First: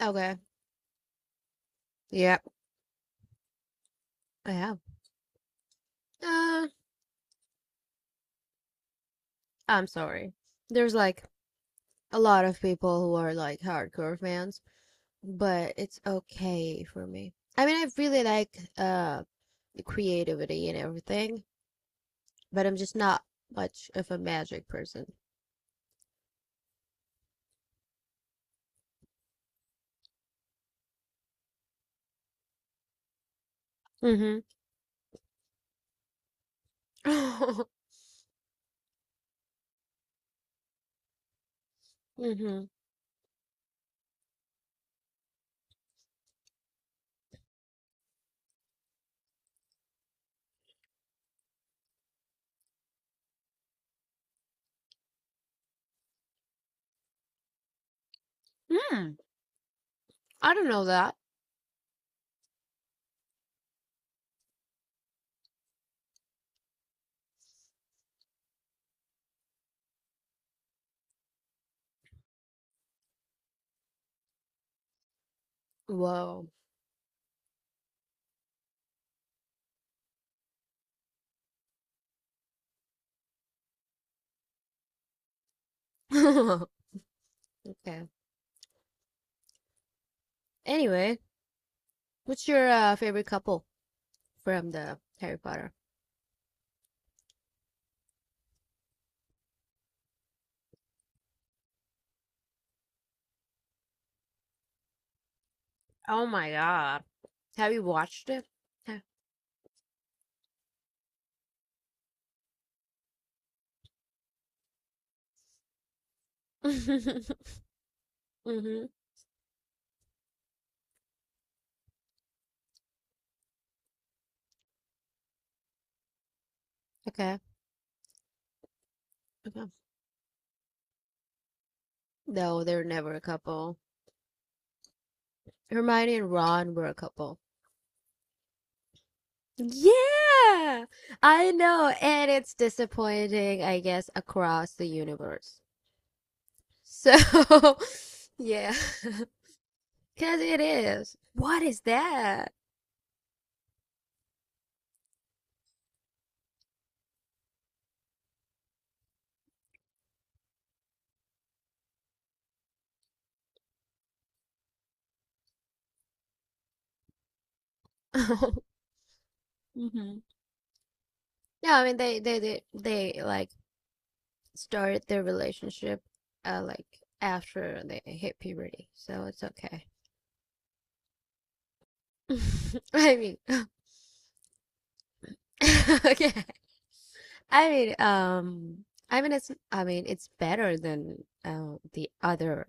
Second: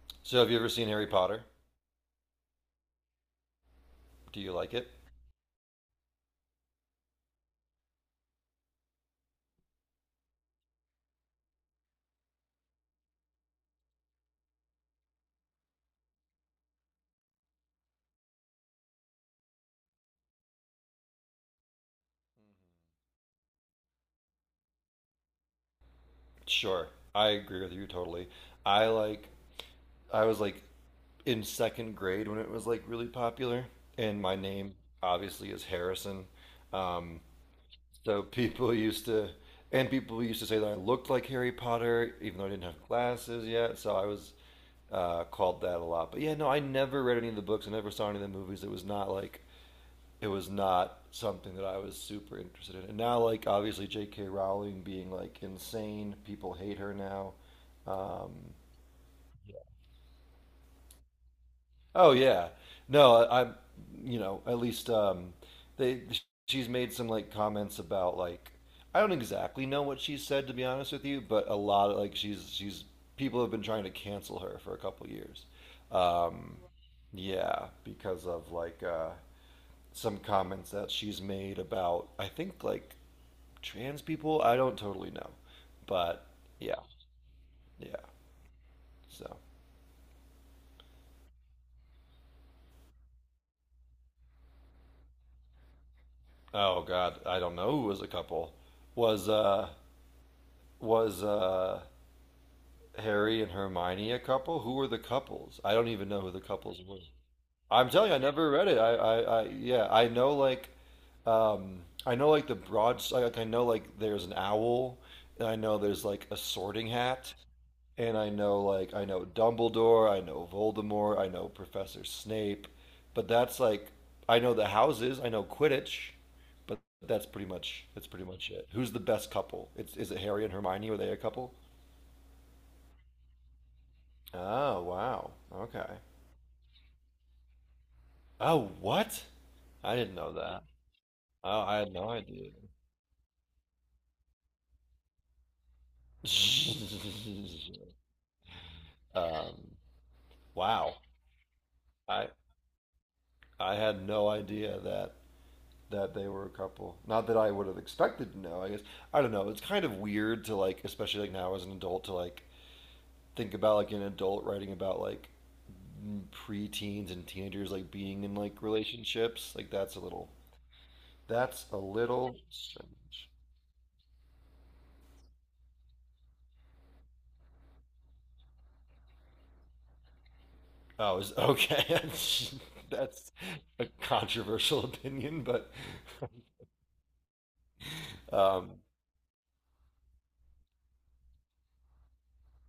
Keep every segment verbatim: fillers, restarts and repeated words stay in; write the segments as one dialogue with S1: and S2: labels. S1: Okay.
S2: So, have you ever seen Harry Potter?
S1: Yep,
S2: Do
S1: I
S2: you like
S1: have.
S2: it?
S1: Uh, I'm sorry. There's like a lot of people who are like hardcore fans, but it's okay for me. I mean, I really like uh the creativity and everything, but I'm just not much of a magic person.
S2: Sure. I agree with you totally. I like, I was like in second grade when it was like really popular, and my
S1: Mm-hmm.
S2: name obviously is Harrison. Um, so people used to, and people used to say that I looked like Harry Potter, even though I didn't
S1: Mm-hmm.
S2: have glasses yet. So I was uh, called that a lot. But yeah, no, I never read any of the books. I never saw any of the movies. It was not like it was not something that I was super interested in. And now, like obviously J K. Rowling being like insane, people hate her now. Um,
S1: Hmm. I don't know that.
S2: oh yeah, no, I, I'm, you know, at least um, they she's made some like comments about like I don't exactly know what she said to be honest with you, but a lot of like she's she's people have been trying to cancel her for a couple years.
S1: Whoa.
S2: Um, yeah, because of like uh, some comments that she's made about I think like trans people. I don't totally know, but yeah, yeah.
S1: Okay.
S2: So
S1: Anyway, what's your uh, favorite couple from the Harry Potter?
S2: oh god, I don't know who was a couple. Was uh was uh Harry and Hermione a couple? Who were the couples? I don't even know
S1: Oh
S2: who the
S1: my
S2: couples were.
S1: God. Have you
S2: I'm telling you, I
S1: watched it?
S2: never read it. I I, I yeah, I know like um I know like the broad like I know like there's an owl. And I know there's like a
S1: hmm
S2: sorting hat, and I know like I know Dumbledore, I know Voldemort, I know Professor Snape, but that's like I know the houses, I know Quidditch, but that's
S1: Okay.
S2: pretty much that's pretty much it. Who's the best
S1: Okay.
S2: couple? It's, is it Harry and Hermione? Were they a couple?
S1: No, they're never a couple.
S2: Oh wow, okay.
S1: Hermione and Ron were a couple.
S2: Oh what? I didn't know that.
S1: Yeah, I
S2: Oh, I
S1: know,
S2: had no
S1: and
S2: idea.
S1: it's disappointing, I guess, across the universe. So, yeah,
S2: um,
S1: because it
S2: wow,
S1: is. What is
S2: I
S1: that?
S2: I had no idea that that they were a couple. Not that I would have expected to know. I guess I don't know. It's kind of weird to like, especially like now as an adult, to like think about like an adult writing about like m- preteens and teenagers like being in
S1: hmm
S2: like relationships. Like that's a
S1: No,
S2: little. That's a
S1: I mean they
S2: little
S1: they they they
S2: strange.
S1: like started their relationship uh like after they hit puberty, so it's okay.
S2: Oh, is okay.
S1: I
S2: That's
S1: mean,
S2: a controversial opinion, but
S1: okay. I mean,
S2: um,
S1: um, I mean, it's, I mean, it's better than uh, the other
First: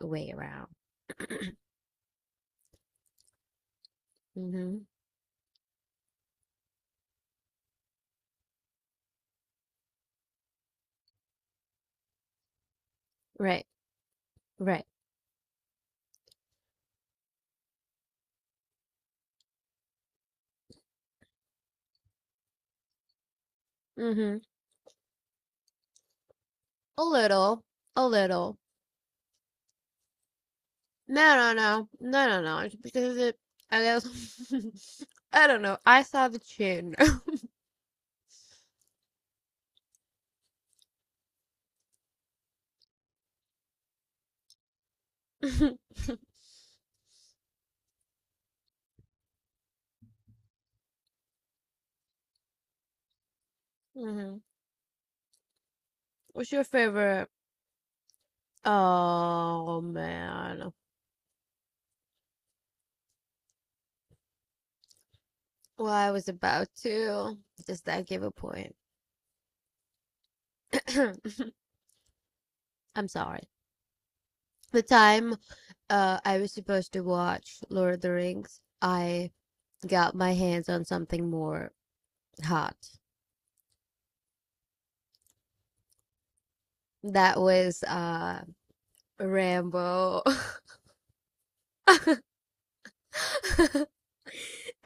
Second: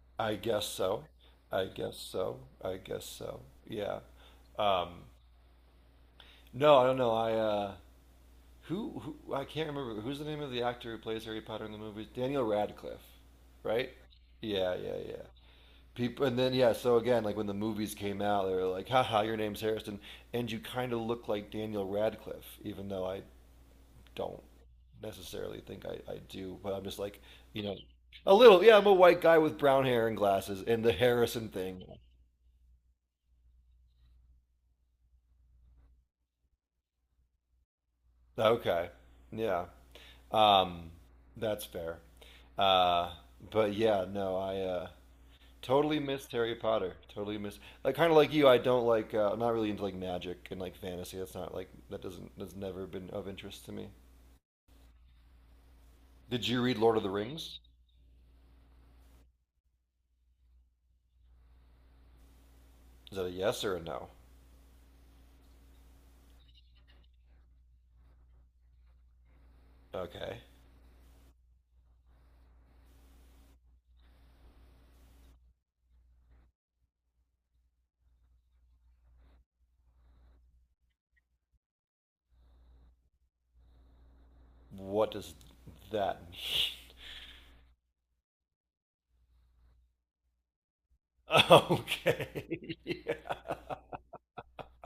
S1: way
S2: I guess
S1: around.
S2: so. I guess so. I guess so. Yeah.
S1: Hmm
S2: Um, no, I don't know. I uh, Who, who I can't remember who's the name of the actor who plays Harry Potter in the movies? Daniel Radcliffe,
S1: Right,
S2: right? Yeah,
S1: right.
S2: yeah, yeah. People, and then yeah. So again, like when the movies came out, they were like, "Haha, your name's Harrison," and you kind of look like Daniel Radcliffe, even though I,
S1: hmm
S2: don't necessarily think I, I do. But I'm just
S1: A
S2: like,
S1: little,
S2: you know,
S1: a
S2: a
S1: little.
S2: little. Yeah, I'm a white guy with brown hair and glasses, and the
S1: No,
S2: Harrison
S1: no,
S2: thing.
S1: no, no, no, no. It's because it, I guess, I don't know. I saw the chin.
S2: Okay. Yeah. Um, that's fair. Uh, but yeah, no, I uh, totally missed Harry Potter. Totally missed. Like kind of like you, I don't like. Uh, I'm not really into like magic and like fantasy. That's not like that doesn't that's never been of interest to me.
S1: hmm
S2: Did
S1: What's
S2: you
S1: your
S2: read Lord of the
S1: favorite?
S2: Rings?
S1: Oh man.
S2: Is that a yes or a no?
S1: Well, I was about to. Does that give a point?
S2: Okay.
S1: I'm sorry. The time uh, I was supposed to watch Lord of the Rings, I got my hands on something more hot.
S2: What does that mean?
S1: That was uh, Rambo.
S2: Okay. Yeah.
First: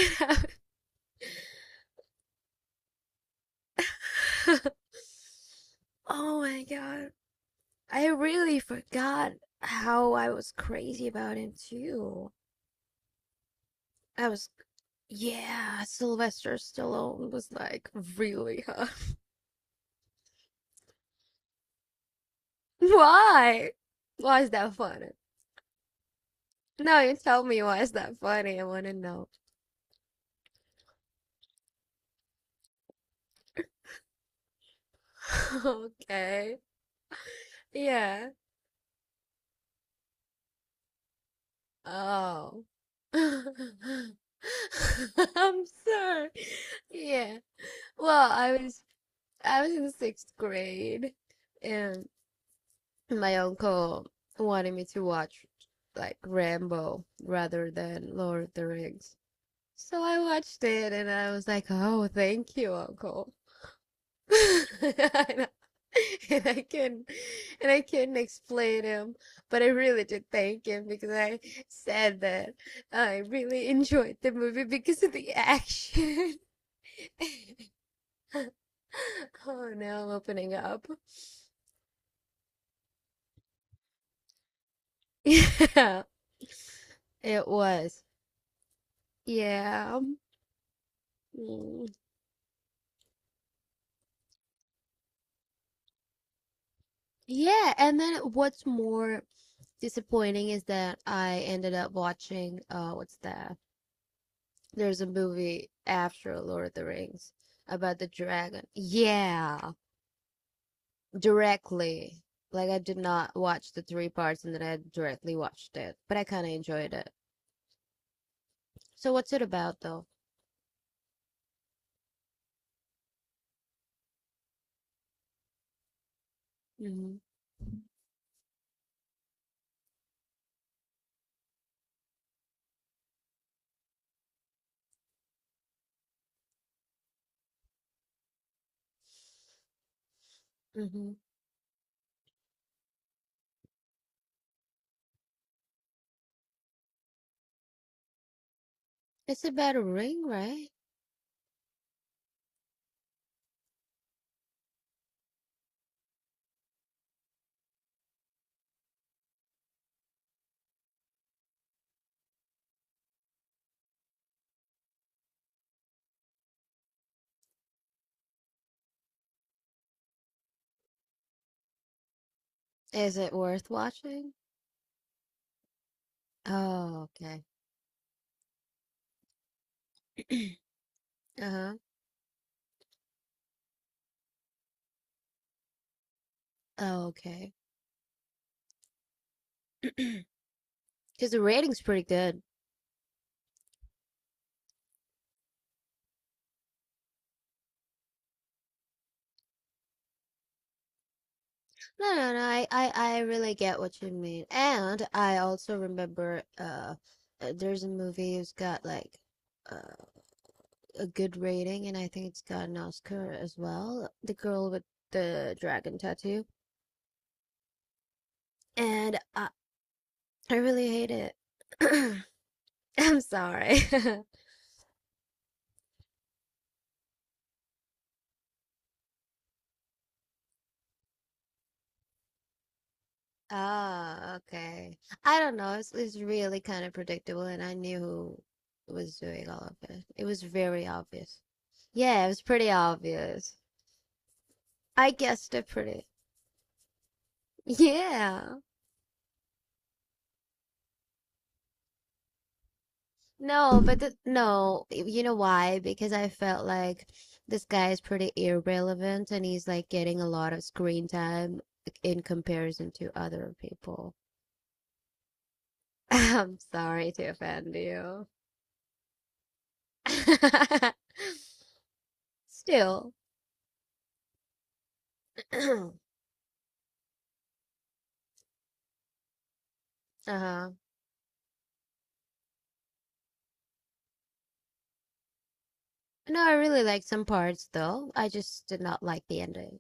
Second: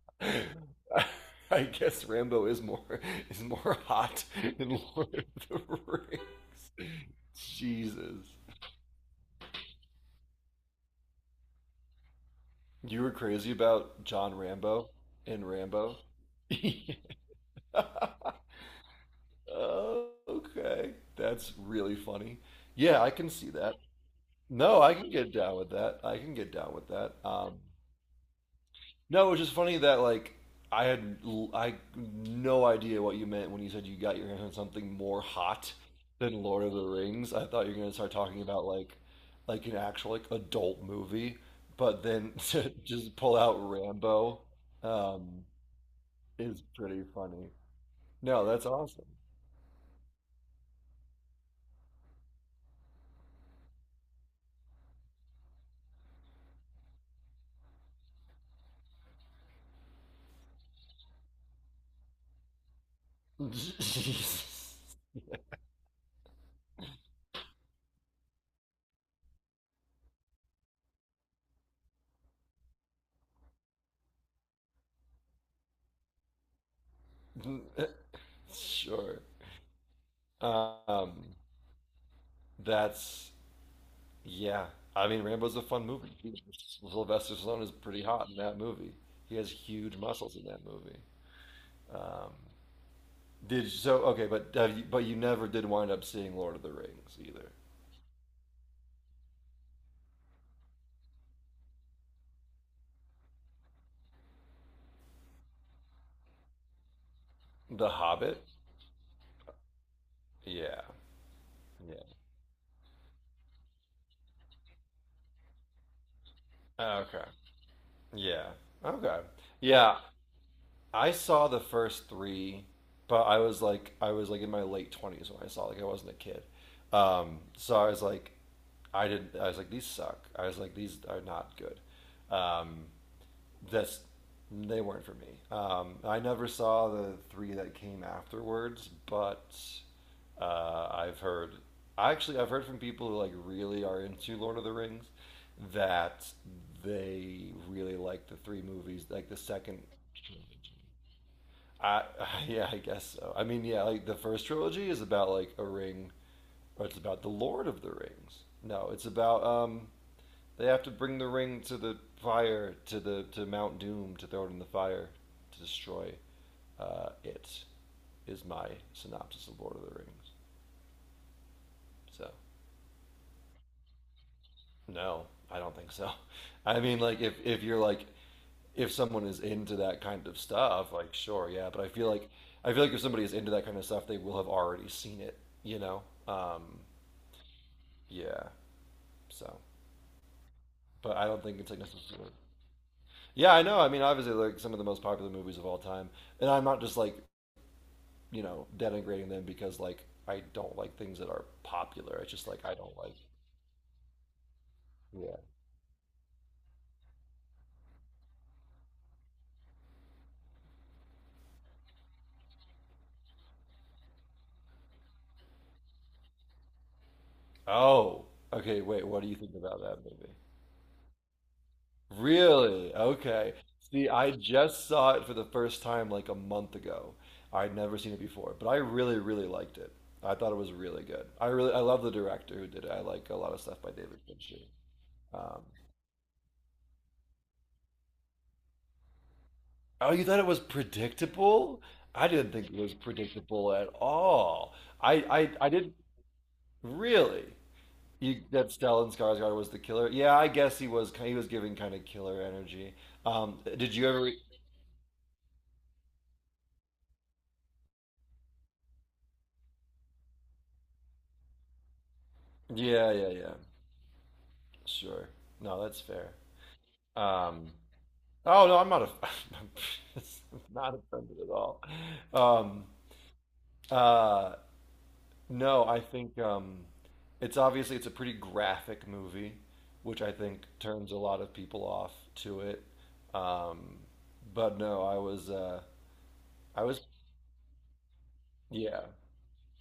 S2: I guess Rambo is more is more hot than Lord of the
S1: Oh my
S2: Rings.
S1: God. I
S2: Jesus.
S1: really forgot how I was crazy about him too.
S2: You were crazy about
S1: I
S2: John
S1: was,
S2: Rambo and
S1: yeah,
S2: Rambo.
S1: Sylvester Stallone was like really hot.
S2: okay, that's really funny. Yeah, I can see
S1: Why?
S2: that.
S1: Why is that
S2: No, I can
S1: funny?
S2: get down with that. I can get down with
S1: No,
S2: that.
S1: you tell
S2: Um,
S1: me why is that funny? I want to
S2: no,
S1: know.
S2: it was just funny that like I had l- I no idea what you meant when you said you got your hands on something more hot than
S1: Okay.
S2: Lord of the Rings. I thought you were gonna start
S1: Yeah.
S2: talking about like like an actual like adult movie, but then
S1: Oh.
S2: to just pull out
S1: I'm
S2: Rambo um,
S1: sorry.
S2: is pretty
S1: Yeah.
S2: funny.
S1: Well,
S2: No,
S1: I
S2: that's
S1: was
S2: awesome.
S1: I was in the sixth grade and my uncle wanted me to watch like Rambo rather than Lord of the Rings. So I watched it and I was like, "Oh, thank you, uncle." And I and I couldn't and I couldn't explain him, but I really did thank him because I said that I really enjoyed the movie because of the action.
S2: sure.
S1: Oh no, I'm opening up.
S2: Um, that's yeah. I mean, Rambo's a fun
S1: Yeah,
S2: movie. Sylvester
S1: it
S2: Stallone is pretty
S1: was.
S2: hot in that movie. He has huge
S1: Yeah.
S2: muscles in that movie.
S1: Mm.
S2: Um, did so okay, but have you, but you never did wind up seeing Lord of the Rings either.
S1: Yeah, and then what's more disappointing is that I ended up watching uh what's that? There's a movie after Lord of the Rings
S2: The
S1: about the
S2: Hobbit.
S1: dragon. Yeah,
S2: Yeah. Yeah.
S1: directly. Like I did not watch the three parts and then I directly watched it, but I kind of enjoyed it.
S2: Okay. Yeah.
S1: So
S2: Okay.
S1: what's it about
S2: Yeah.
S1: though?
S2: I saw the first three, but I was like, I was like in my late twenties when I saw. Like, I wasn't a kid.
S1: Hmm
S2: Um, so I was like, I didn't. I was like, these suck. I was like, these are not good. Um, that's they weren't for me. Um, I never saw the three that came afterwards, but uh,
S1: hmm
S2: I've heard. Actually, I've heard from people who like really are into Lord of the Rings that they really like the three movies, like the
S1: It's about a
S2: second
S1: ring, right?
S2: I, yeah, I guess so. I mean, yeah, like the first trilogy is about like a ring, or it's about the Lord of the Rings. No, it's about um, they have to bring the ring to the fire, to the to Mount Doom, to throw it in the fire, to destroy uh, it. Is my synopsis of Lord of the Rings. So
S1: Is it worth watching?
S2: no, I don't think so. I mean,
S1: Oh,
S2: like if
S1: okay.
S2: if you're like if someone is into that kind of stuff, like sure, yeah.
S1: Uh-huh.
S2: But I feel like I feel like if somebody is into that kind of stuff, they will have already seen it. You know, um,
S1: Oh, okay.
S2: yeah. So, but I
S1: Because the
S2: don't think it's like
S1: rating's pretty
S2: necessarily.
S1: good.
S2: Yeah, I know. I mean, obviously, like some of the most popular movies of all time, and I'm not just like you know, denigrating them because like I don't like things that are
S1: No,
S2: popular. It's
S1: no, no.
S2: just like
S1: I,
S2: I
S1: I,
S2: don't like.
S1: I really get what you mean. And
S2: Yeah.
S1: I also remember uh uh, there's a movie who's got like uh, a good rating and I think it's got an Oscar as well. The girl with the dragon tattoo.
S2: Oh, okay. Wait,
S1: And
S2: what do you
S1: uh,
S2: think about that movie?
S1: I really hate it.
S2: Really?
S1: I'm
S2: Okay.
S1: sorry.
S2: See, I just saw it for the first time like a month ago. I'd never seen it before, but I really, really liked it. I thought it was really good. I really, I love the director who did it. I like a lot of stuff by David
S1: Ah,
S2: Fincher.
S1: okay. I don't
S2: Um,
S1: know. It's it's really kind of predictable and I knew who was doing all of it.
S2: oh, you
S1: It
S2: thought
S1: was
S2: it was
S1: very obvious.
S2: predictable?
S1: Yeah, it
S2: I
S1: was
S2: didn't think
S1: pretty
S2: it was
S1: obvious.
S2: predictable at all.
S1: I
S2: I, I,
S1: guessed it
S2: I didn't
S1: pretty
S2: really. You,
S1: Yeah.
S2: that Stellan Skarsgård was the killer. Yeah, I guess he was. He was giving kind of killer energy. Um,
S1: No,
S2: did
S1: but
S2: you
S1: th
S2: ever?
S1: no, y- you know why? Because I felt like this guy is pretty irrelevant and he's like getting a lot of screen time in comparison
S2: Yeah,
S1: to
S2: yeah,
S1: other
S2: yeah.
S1: people.
S2: Sure. No, that's fair.
S1: I'm sorry to
S2: Um,
S1: offend you.
S2: oh no, I'm not. A, I'm not offended at all. Um,
S1: Still.
S2: uh, no, I think um, it's obviously it's a pretty graphic movie, which I think
S1: Uh-huh.
S2: turns a lot of people off to it. Um, but no, I was. Uh,
S1: No, I really
S2: I was.
S1: liked some parts though. I just did
S2: Yeah.
S1: not like the ending.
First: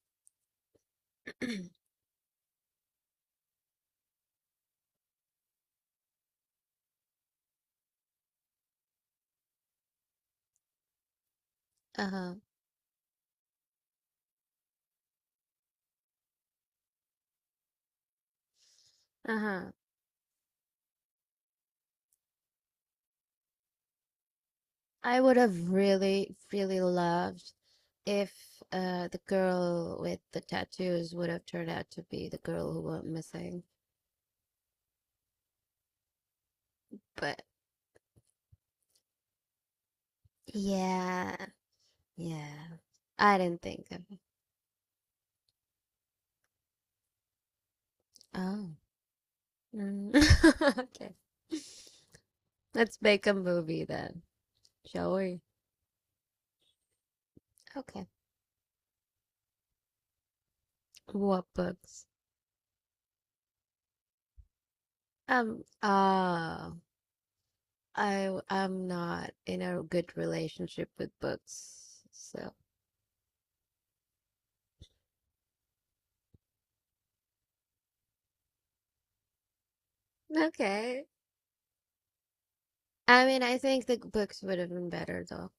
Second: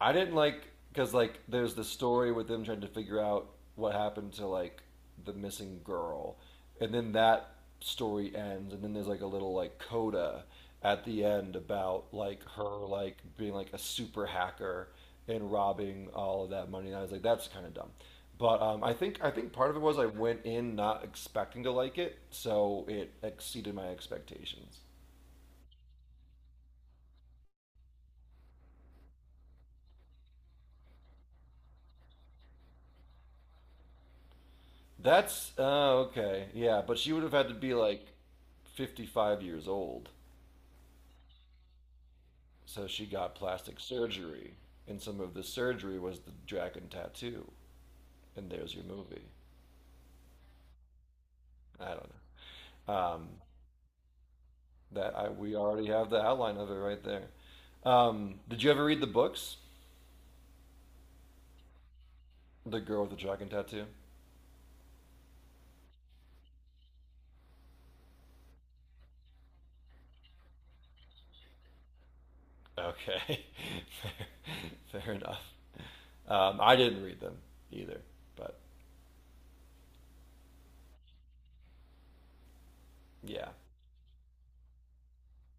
S2: I didn't like because like there's the story with them trying to figure out what happened to like the missing girl, and then that story ends, and then there's like a little like coda at the end about
S1: Uh-huh.
S2: like her like being like a super hacker and robbing all of that money. And I was like, that's kind of dumb. But um, I think I think part
S1: Uh-huh.
S2: of it was I went in not expecting to like it, so it exceeded my expectations.
S1: I would have really, really loved if uh, the girl with the tattoos would have turned out to be the girl who went missing.
S2: That's oh okay, yeah. But she would have
S1: But
S2: had to be like fifty-five years old,
S1: yeah, yeah,
S2: so she got
S1: I didn't
S2: plastic
S1: think of it.
S2: surgery, and some of the surgery was the dragon tattoo. And
S1: Oh,
S2: there's your movie.
S1: mm. okay.
S2: I don't know.
S1: Let's make
S2: Um,
S1: a movie then, shall
S2: that I
S1: we?
S2: we already have the outline of it right there.
S1: Okay.
S2: Um, did you ever read the books?
S1: What books?
S2: The Girl with the Dragon Tattoo.
S1: Um. Uh, I I'm not in a good relationship with books, so
S2: Okay, fair, fair enough. Um, I didn't read them either, but
S1: okay. I mean,
S2: yeah.
S1: I think the books would have been better though.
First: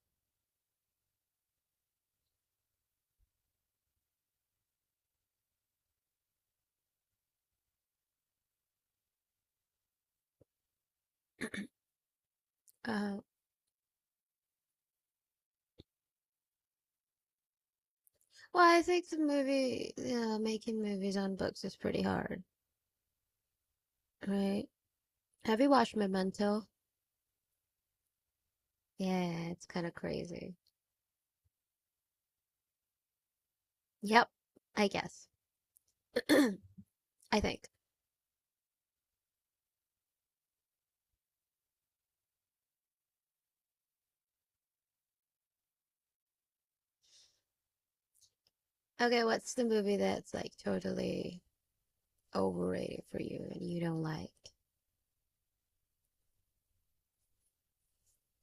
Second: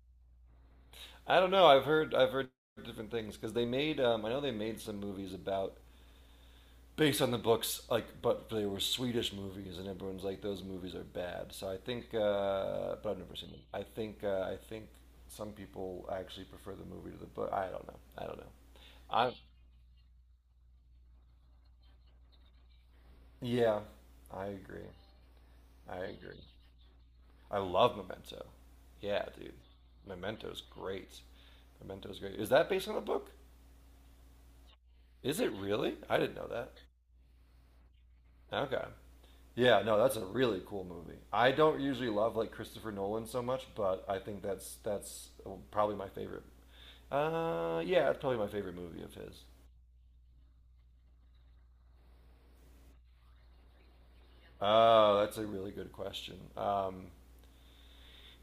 S2: I don't know. I've heard I've heard different things because they made um, I know they made some movies about based on the books like but they were Swedish movies and everyone's like those movies are bad. So I think uh, but I've
S1: Uh,
S2: never seen them. I think uh, I think some people actually prefer the movie to the book. I don't know. I don't know.
S1: well, I think the
S2: I
S1: movie, uh, making movies on books is pretty hard,
S2: yeah, I
S1: right?
S2: agree.
S1: Have you watched
S2: I agree.
S1: Memento?
S2: I love Memento. Yeah,
S1: Yeah,
S2: dude.
S1: it's kind of crazy.
S2: Memento's great. Memento's great. Is that based on a book?
S1: Yep, I guess.
S2: Is it really? I didn't know that.
S1: I think.
S2: Okay. Yeah, no, that's a really cool movie. I don't usually love like Christopher Nolan so much, but I think that's that's oh, probably my favorite. Uh, yeah, it's probably my favorite movie of
S1: Okay,
S2: his.
S1: what's the movie that's like totally overrated for you and you don't like?
S2: Oh, that's a really good question. Um,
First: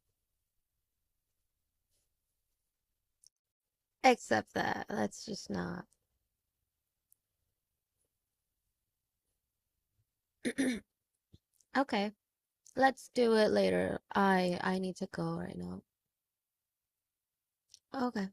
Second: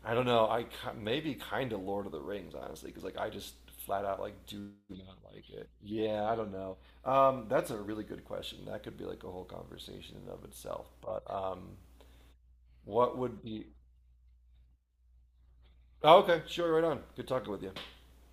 S2: I don't know. I ki- maybe kind of Lord of the Rings, honestly, because like I just flat out like
S1: Except
S2: do
S1: that,
S2: not
S1: let's
S2: like
S1: just
S2: it.
S1: not.
S2: Yeah, I don't know. Um, that's a really good question. That could be like a whole conversation in and of itself. But um,
S1: Okay, let's
S2: what
S1: do
S2: would
S1: it
S2: be?
S1: later. I I need to go right now.
S2: Oh, okay, sure, right on. Good talking with you.
S1: Okay.